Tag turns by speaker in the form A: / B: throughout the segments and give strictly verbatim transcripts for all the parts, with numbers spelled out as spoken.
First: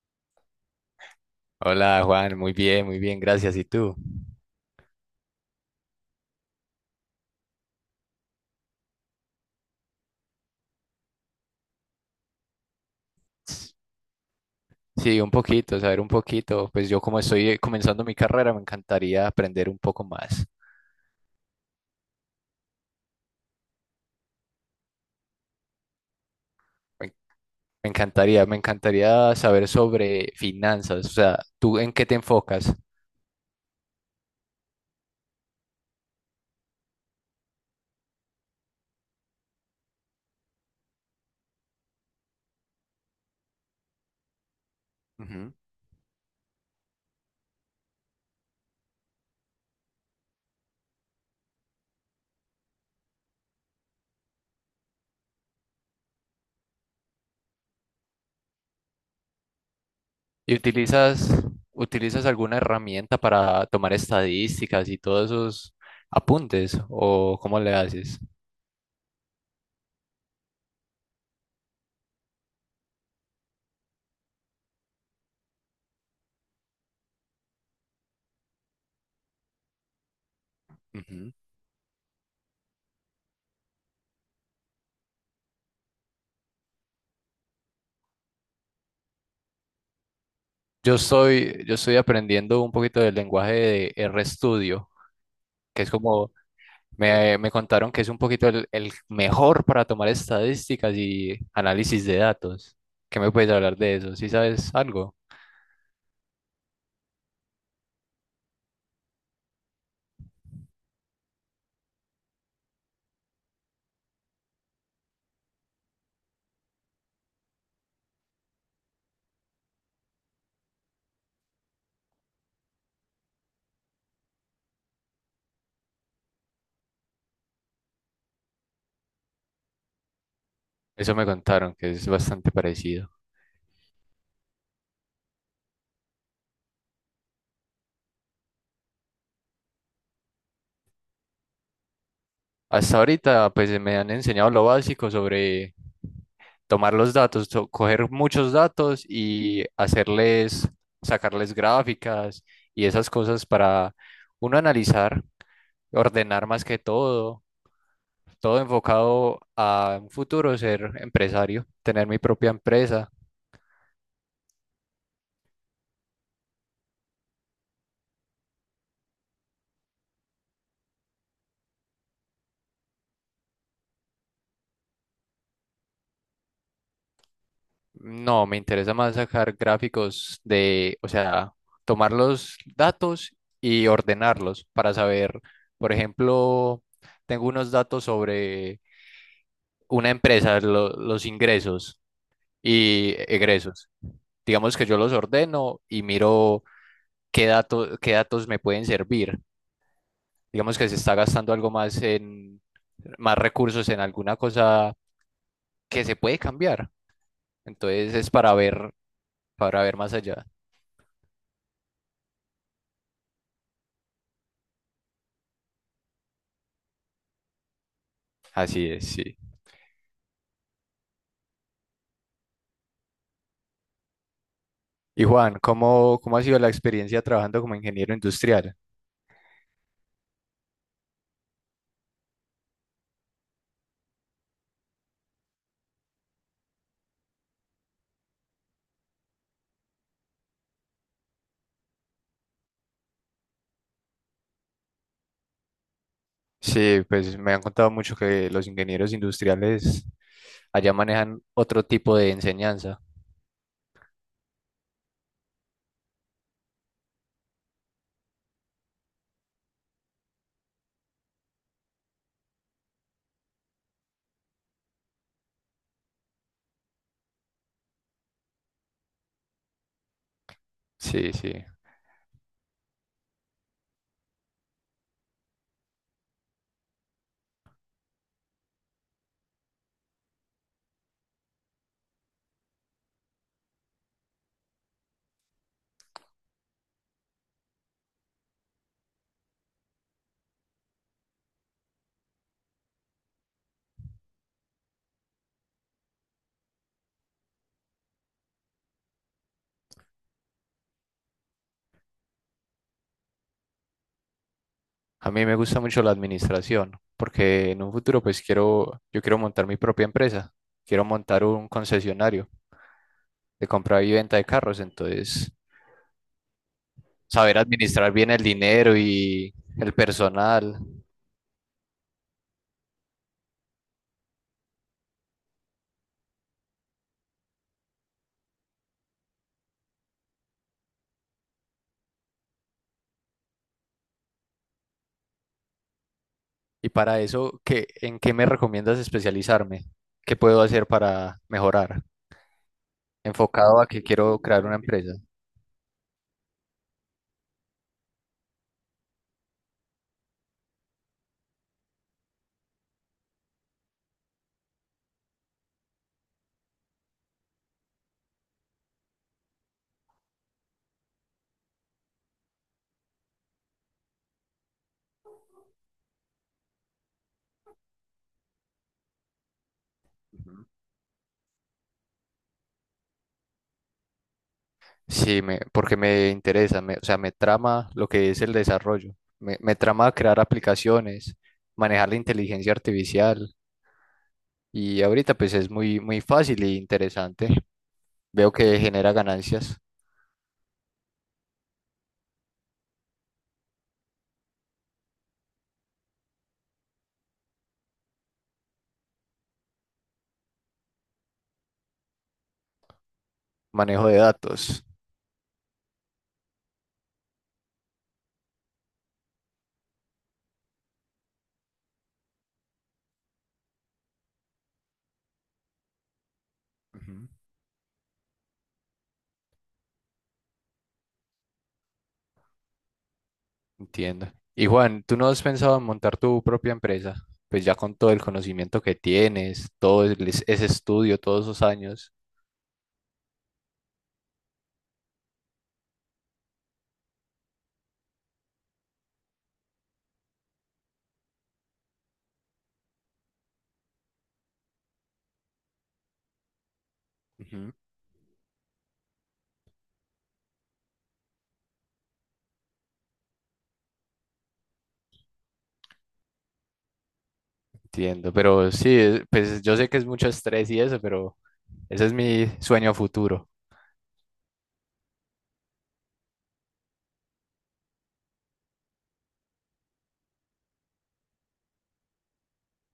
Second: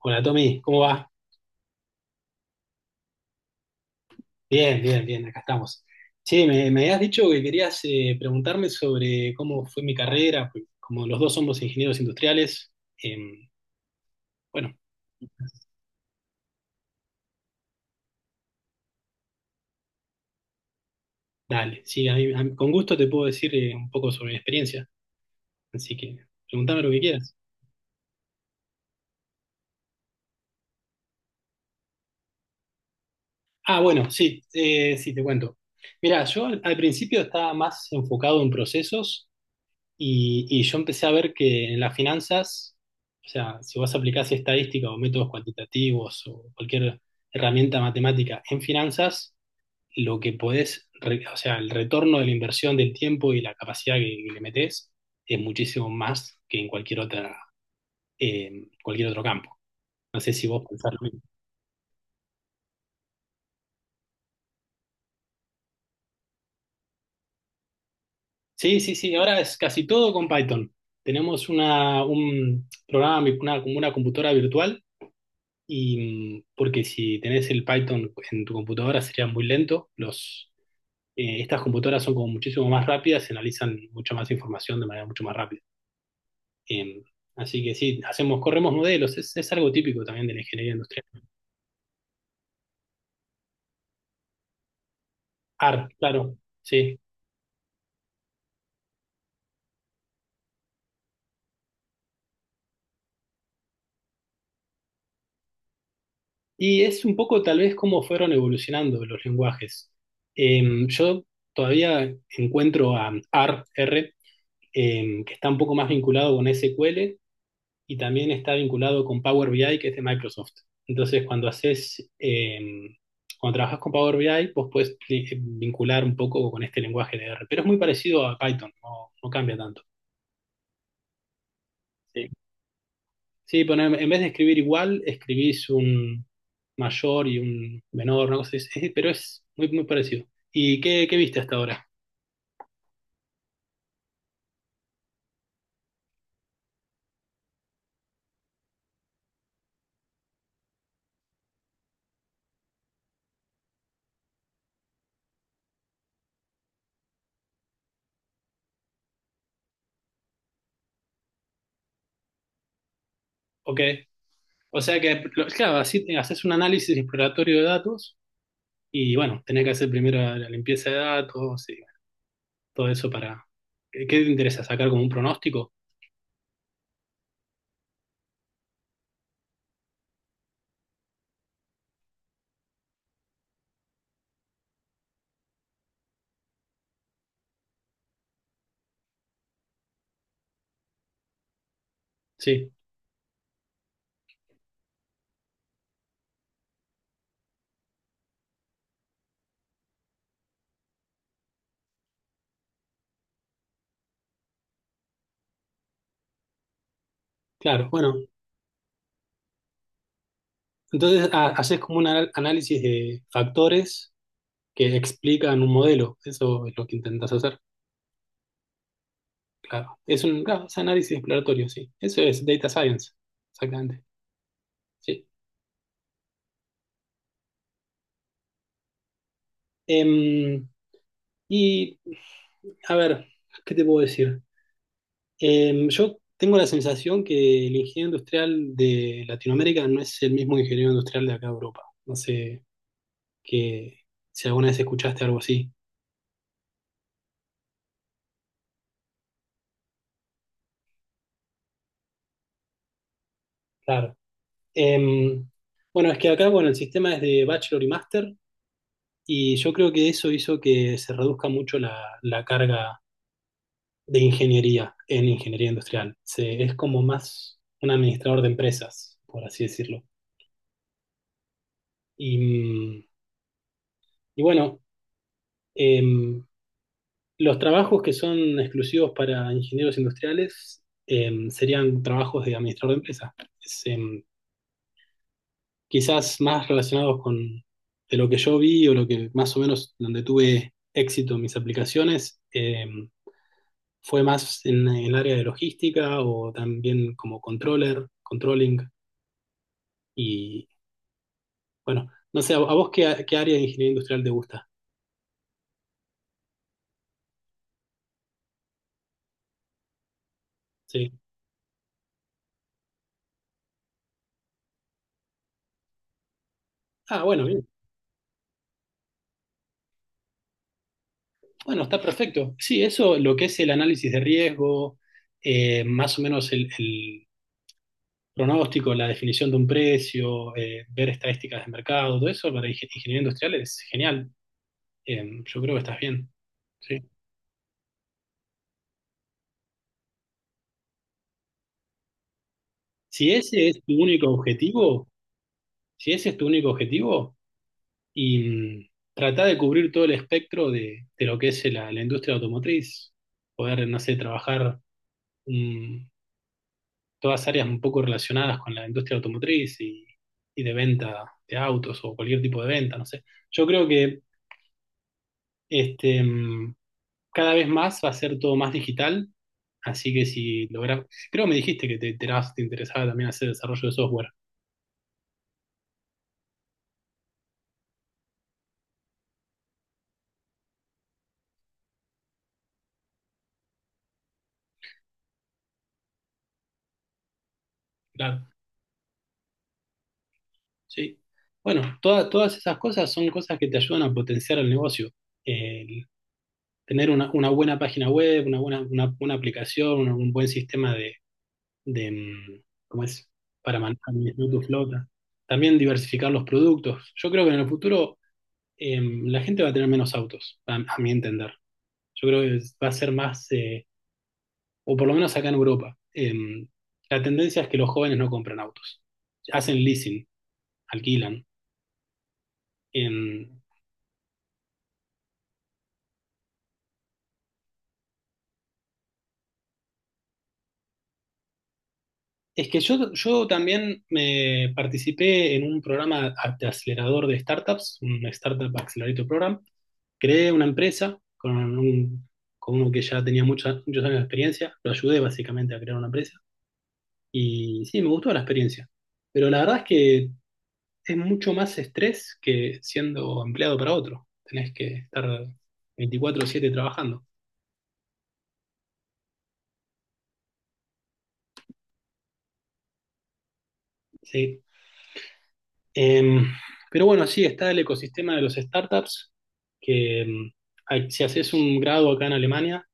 A: Hola Tommy, ¿cómo va?
B: Hola Juan, muy bien, muy bien, gracias. ¿Y tú?
A: Bien, bien, bien, acá estamos. Che, me, me habías dicho que querías eh, preguntarme sobre cómo fue mi carrera, pues, como los dos somos ingenieros industriales. em, bueno,
B: Sí, un poquito, saber un poquito. Pues yo como estoy eh, comenzando mi carrera, me encantaría aprender un poco más.
A: Dale, sí, a mí- a mí- con gusto te puedo decir eh, un poco sobre mi experiencia, así que pregúntame lo que
B: Me,
A: quieras.
B: me encantaría, me encantaría saber sobre finanzas, o sea, ¿tú en qué te enfocas?
A: Ah, bueno, sí, eh, sí, te cuento. Mira, yo al, al principio estaba más enfocado en procesos. Y, y yo empecé a ver que en las finanzas, o sea, si vos aplicás estadística o métodos
B: Ujú.
A: cuantitativos o cualquier herramienta matemática en finanzas, lo que podés, re- o sea, el retorno de la inversión del tiempo y la capacidad que, que le metés es muchísimo más que en cualquier otra, eh, cualquier otro campo. No sé si
B: ¿Y
A: vos pensás lo mismo.
B: utilizas, utilizas alguna herramienta para tomar estadísticas y todos esos apuntes? ¿O cómo le haces?
A: Sí, sí, sí, ahora es casi todo con Python. Tenemos una, un programa, una, como una computadora virtual. Y mm, porque si tenés el Python en tu computadora sería muy lento. Los,
B: Ujú.
A: eh, estas computadoras son como muchísimo más rápidas y analizan mucha más información de manera mucho más rápida. Eh, así que sí, hacemos, corremos modelos, es, es algo típico también de la ingeniería
B: Yo
A: industrial.
B: estoy, yo estoy aprendiendo un poquito del lenguaje de RStudio, que
A: R,
B: es como.
A: claro, sí.
B: Me, me contaron que es un poquito el, el mejor para tomar estadísticas y análisis de datos. ¿Qué me puedes hablar de eso, si sabes algo?
A: Y es un poco tal vez cómo fueron evolucionando los lenguajes. Eh, yo todavía encuentro a R R, eh, que está un poco más vinculado con S Q L y también está vinculado con Power B I, que es de Microsoft. Entonces, cuando haces, eh, cuando trabajas con Power B I, vos puedes eh, vincular un poco con este lenguaje de R, pero es muy parecido a Python, no, no cambia tanto.
B: Eso me contaron, que es
A: Sí,
B: bastante parecido.
A: sí, pero en, en vez de escribir igual, escribís un mayor y un menor, una cosa es- pero es muy, muy parecido. ¿Y qué, qué viste hasta ahora?
B: Hasta ahorita, pues me han enseñado lo básico sobre tomar los datos, so- coger muchos datos y hacerles, sacarles gráficas y esas cosas para uno analizar, ordenar más que todo, todo enfocado a un futuro ser empresario, tener mi propia empresa.
A: Ok. O sea que, lo- claro, así te- haces un análisis exploratorio de datos y bueno, tenés que hacer primero la limpieza de datos, todo eso para... ¿Qué qué te interesa? ¿Sacar como un pronóstico?
B: No, me interesa más sacar gráficos de, o sea, tomar los datos y ordenarlos para saber, por ejemplo, tengo unos datos sobre una empresa, lo- los ingresos
A: Sí,
B: y egresos. Digamos que yo los ordeno y miro qué dato- qué datos me pueden servir. Digamos que se está gastando algo más en más recursos en alguna cosa que se puede cambiar.
A: claro.
B: Entonces
A: Bueno,
B: es para ver, para ver más allá.
A: entonces ha- haces como un anal- análisis de factores que explican un modelo. Eso es lo que intentas hacer.
B: Así es, sí.
A: Claro. Es un claro, es análisis exploratorio, sí. Eso es data science. Exactamente.
B: Y
A: Sí.
B: Juan, ¿cómo, cómo ha sido la experiencia trabajando como ingeniero industrial?
A: Em, y, a ver, ¿qué te puedo decir? Em, yo tengo la sensación que el ingeniero industrial de Latinoamérica no es el mismo ingeniero industrial de acá de Europa. No sé que si alguna vez escuchaste algo así.
B: Sí, pues me han contado mucho que los ingenieros industriales allá manejan otro tipo de enseñanza.
A: Claro. Em, bueno, es que acá, bueno, el sistema es de bachelor y máster, y yo creo que eso hizo que se reduzca mucho la, la carga de ingeniería en ingeniería industrial. Se, es como más un administrador de empresas, por así decirlo.
B: Sí, sí.
A: Y, mm, y bueno, em, los trabajos que son exclusivos para ingenieros industriales em, serían trabajos de administrador de empresas. Quizás más relacionados con de lo que yo vi o lo que más o menos donde tuve éxito en mis aplicaciones, eh, fue más en, en el área de logística o también como controller, controlling, y bueno, no sé, ¿a, a vos qué, qué área de ingeniería industrial te gusta?
B: A mí me gusta mucho la administración, porque en un futuro pues quiero, yo quiero montar mi propia empresa, quiero
A: Sí.
B: montar un concesionario de compra y venta de carros, entonces
A: Ah, bueno,
B: saber
A: bien.
B: administrar bien el dinero y el personal.
A: Bueno, está perfecto. Sí, eso lo que es el análisis de riesgo, eh, más o menos el, el pronóstico, la definición de un precio, eh, ver estadísticas de mercado, todo eso para ingen- ingeniería industrial es genial. Em, yo creo que estás bien.
B: Y
A: Sí.
B: para eso, ¿qué, en qué me recomiendas especializarme? ¿Qué puedo hacer para mejorar?
A: Si ese es
B: Enfocado a
A: tu
B: que
A: único
B: quiero crear una
A: objetivo,
B: empresa.
A: si ese es tu único objetivo, y mm, trata de cubrir todo el espectro de, de lo que es la, la industria automotriz, poder, no sé, trabajar, mm, todas áreas un poco relacionadas con la industria automotriz y, y de venta de autos o cualquier tipo de venta, no sé. Yo creo que este, mm, cada vez más va a ser todo más digital, así que si logras, creo que me dijiste que te, te te interesaba también hacer desarrollo de software.
B: Sí, me, porque me interesa, me- o sea, me trama lo que es el desarrollo. Me, me trama crear aplicaciones, manejar la inteligencia artificial. Y ahorita pues es muy, muy fácil e interesante.
A: Claro,
B: Veo que genera ganancias,
A: sí. Bueno, toda- todas esas cosas son cosas que te ayudan a potenciar el negocio. El tener una, una buena página web, una buena, una, una aplicación, una- un buen sistema de, de, mm, ¿Cómo es? Para
B: manejo
A: manejar
B: de
A: tu tu
B: datos.
A: flota. También diversificar los productos. Yo creo que en el futuro em, la gente va a tener menos autos, a, a mi entender. Yo creo que va a ser más, eh, o por lo menos acá en Europa. Em, la
B: Ujú.
A: tendencia es que los jóvenes no compran autos. Hacen leasing, alquilan. Em,
B: Entiendo. Y Juan, ¿tú no has pensado en montar tu propia empresa? Pues ya con todo el conocimiento que tienes, todo el- es- ese estudio, todos esos años.
A: Es que yo, yo también me participé en un programa de acelerador de startups, un Startup Accelerator Program. Creé una empresa con, un, con uno que ya tenía mucha- muchos años de experiencia. Lo ayudé básicamente a crear una empresa.
B: Ujú.
A: Y sí, me gustó la experiencia. Pero la verdad es que es mucho más estrés que siendo empleado para otro. Tenés que estar veinticuatro siete trabajando.
B: Entiendo, pero sí, es- pues yo sé que es mucho estrés y eso, pero ese es mi sueño a futuro.
A: Sí. Em, pero bueno, sí, está el ecosistema de los startups, que em, a- si haces un grado acá en Alemania,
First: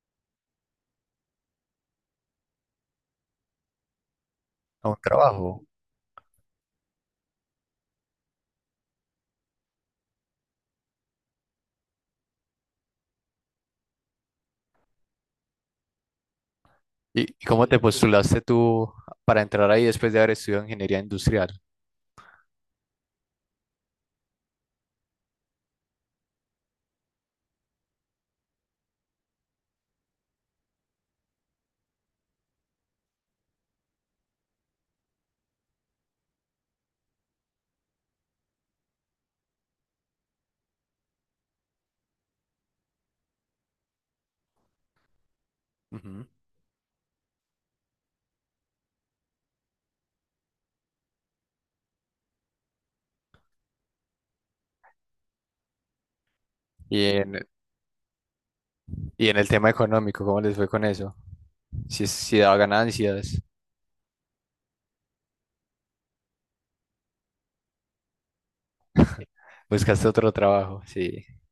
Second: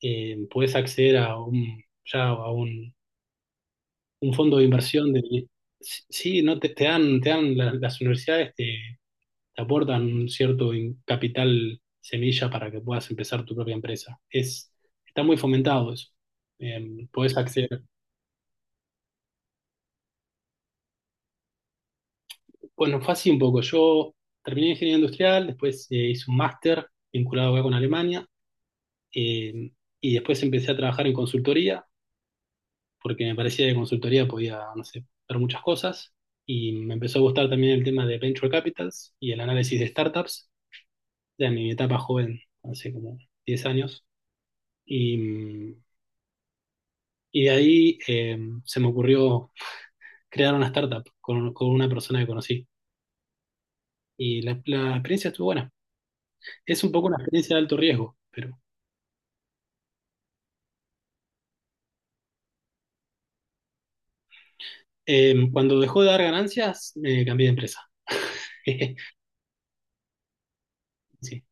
A: em, puedes acceder a un, ya a un, un fondo de
B: A un
A: inversión. De,
B: trabajo.
A: sí, no te, te dan, te dan la- las universidades te, te aportan un cierto in- capital semilla para que puedas empezar tu propia empresa. Es, está muy fomentado eso. Em,
B: ¿Y
A: podés
B: y cómo te
A: acceder.
B: postulaste tú para entrar ahí después de haber estudiado ingeniería industrial?
A: Bueno, fue así un poco. Yo terminé ingeniería industrial, después eh, hice un máster vinculado acá con Alemania. Eh, y después empecé a trabajar en consultoría, porque me parecía que consultoría podía, no sé, ver muchas cosas. Y me empezó a gustar también el tema de venture capitals y el análisis de startups, ya en mi etapa joven, hace como diez años. Y,
B: Ujú.
A: y de ahí eh, se me ocurrió crear una startup con, con una persona que conocí. Y la, la experiencia estuvo buena. Es un
B: Y
A: poco una
B: en,
A: experiencia de alto riesgo, pero
B: y en el tema económico, ¿cómo les fue con eso? Si, si daba ganancias,
A: eh, cuando dejó de dar ganancias, me cambié de empresa.
B: buscaste otro trabajo, sí,
A: Sí,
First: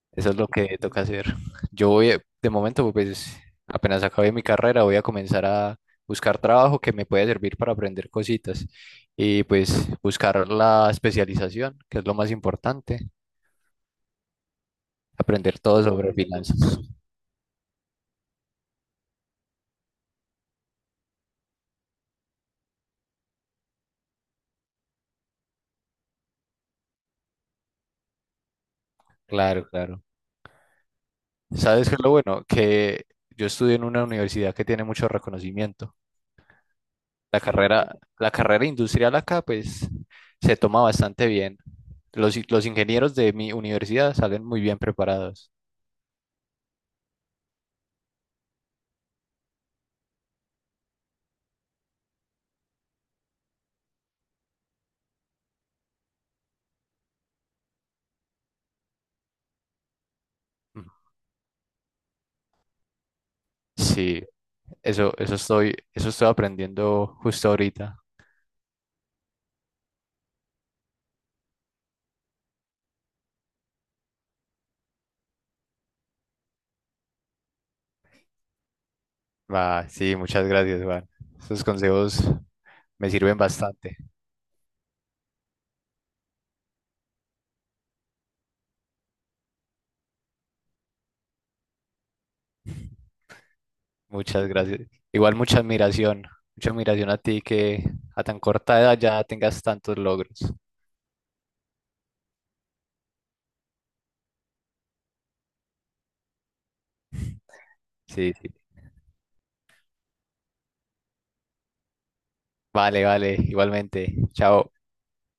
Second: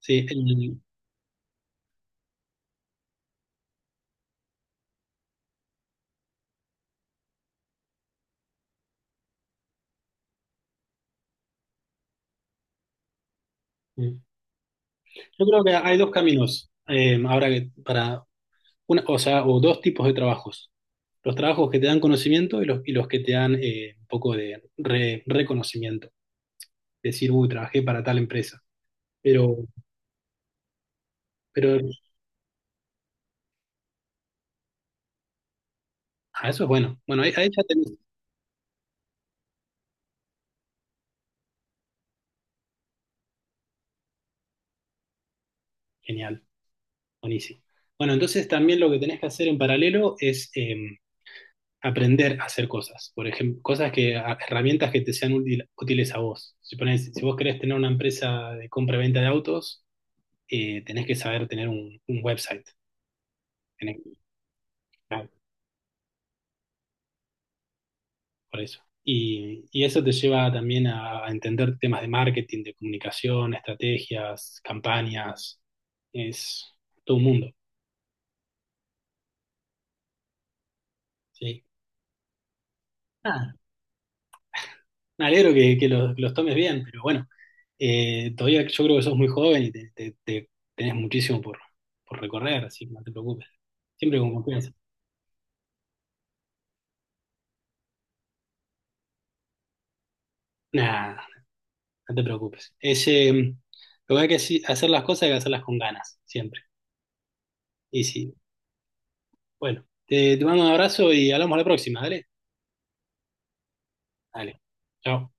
A: sí.
B: eso es lo que toca hacer. Yo voy, a- de momento, pues apenas acabé mi carrera, voy a comenzar a buscar trabajo que me pueda servir para aprender cositas y pues buscar la especialización, que es lo más importante,
A: el- Yo
B: aprender
A: creo que
B: todo
A: hay dos
B: sobre finanzas.
A: caminos, eh, ahora que para una, o sea, o dos tipos de trabajos. Los trabajos que te dan conocimiento y los, y los que te dan eh, un poco de re- reconocimiento. Decir, uy, trabajé para tal empresa. Pero,
B: Claro, claro.
A: pero
B: ¿Sabes qué es lo bueno? Que yo estudio en una universidad que tiene mucho reconocimiento.
A: ah, eso es bueno. Bueno, ahí,
B: La
A: ahí ya tenés.
B: carrera, la carrera industrial acá, pues, se toma bastante bien. Los, i- los ingenieros de mi universidad salen muy bien preparados.
A: Genial, buenísimo. Bueno, entonces también lo que tenés que hacer en paralelo es eh, aprender a hacer cosas. Por ejemplo, cosas que, a- herramientas que te sean útil- útiles a vos. Si, ponés- si vos querés tener una empresa de compra-venta de autos, eh,
B: Ujú.
A: tenés que saber tener un, un website, tenés que-
B: Sí, eso,
A: claro,
B: eso estoy, eso estoy aprendiendo justo ahorita.
A: por eso. Y, y eso te lleva también a, a entender temas de marketing, de comunicación, estrategias, campañas, es todo un mundo,
B: Va, sí, muchas gracias, Juan. Esos
A: ¿sí?
B: consejos me sirven
A: Ah,
B: bastante.
A: me alegro que, que los, que los tomes bien, pero bueno, eh, todavía yo creo que sos muy joven y te, te- te- tenés muchísimo por, por recorrer, así que no te preocupes, siempre con
B: Muchas
A: confianza.
B: gracias. Igual mucha admiración, mucha admiración a ti que a tan corta edad ya tengas tantos logros.
A: Nada, no te preocupes. Es, eh, lo que hay que haci- hacer las cosas hay que hacerlas con ganas, siempre. Y
B: Sí,
A: si,
B: sí.
A: bueno, te, te mando un abrazo y hablamos la próxima, dale.
B: Vale, vale, igualmente.
A: Dale.
B: Chao.
A: Chao.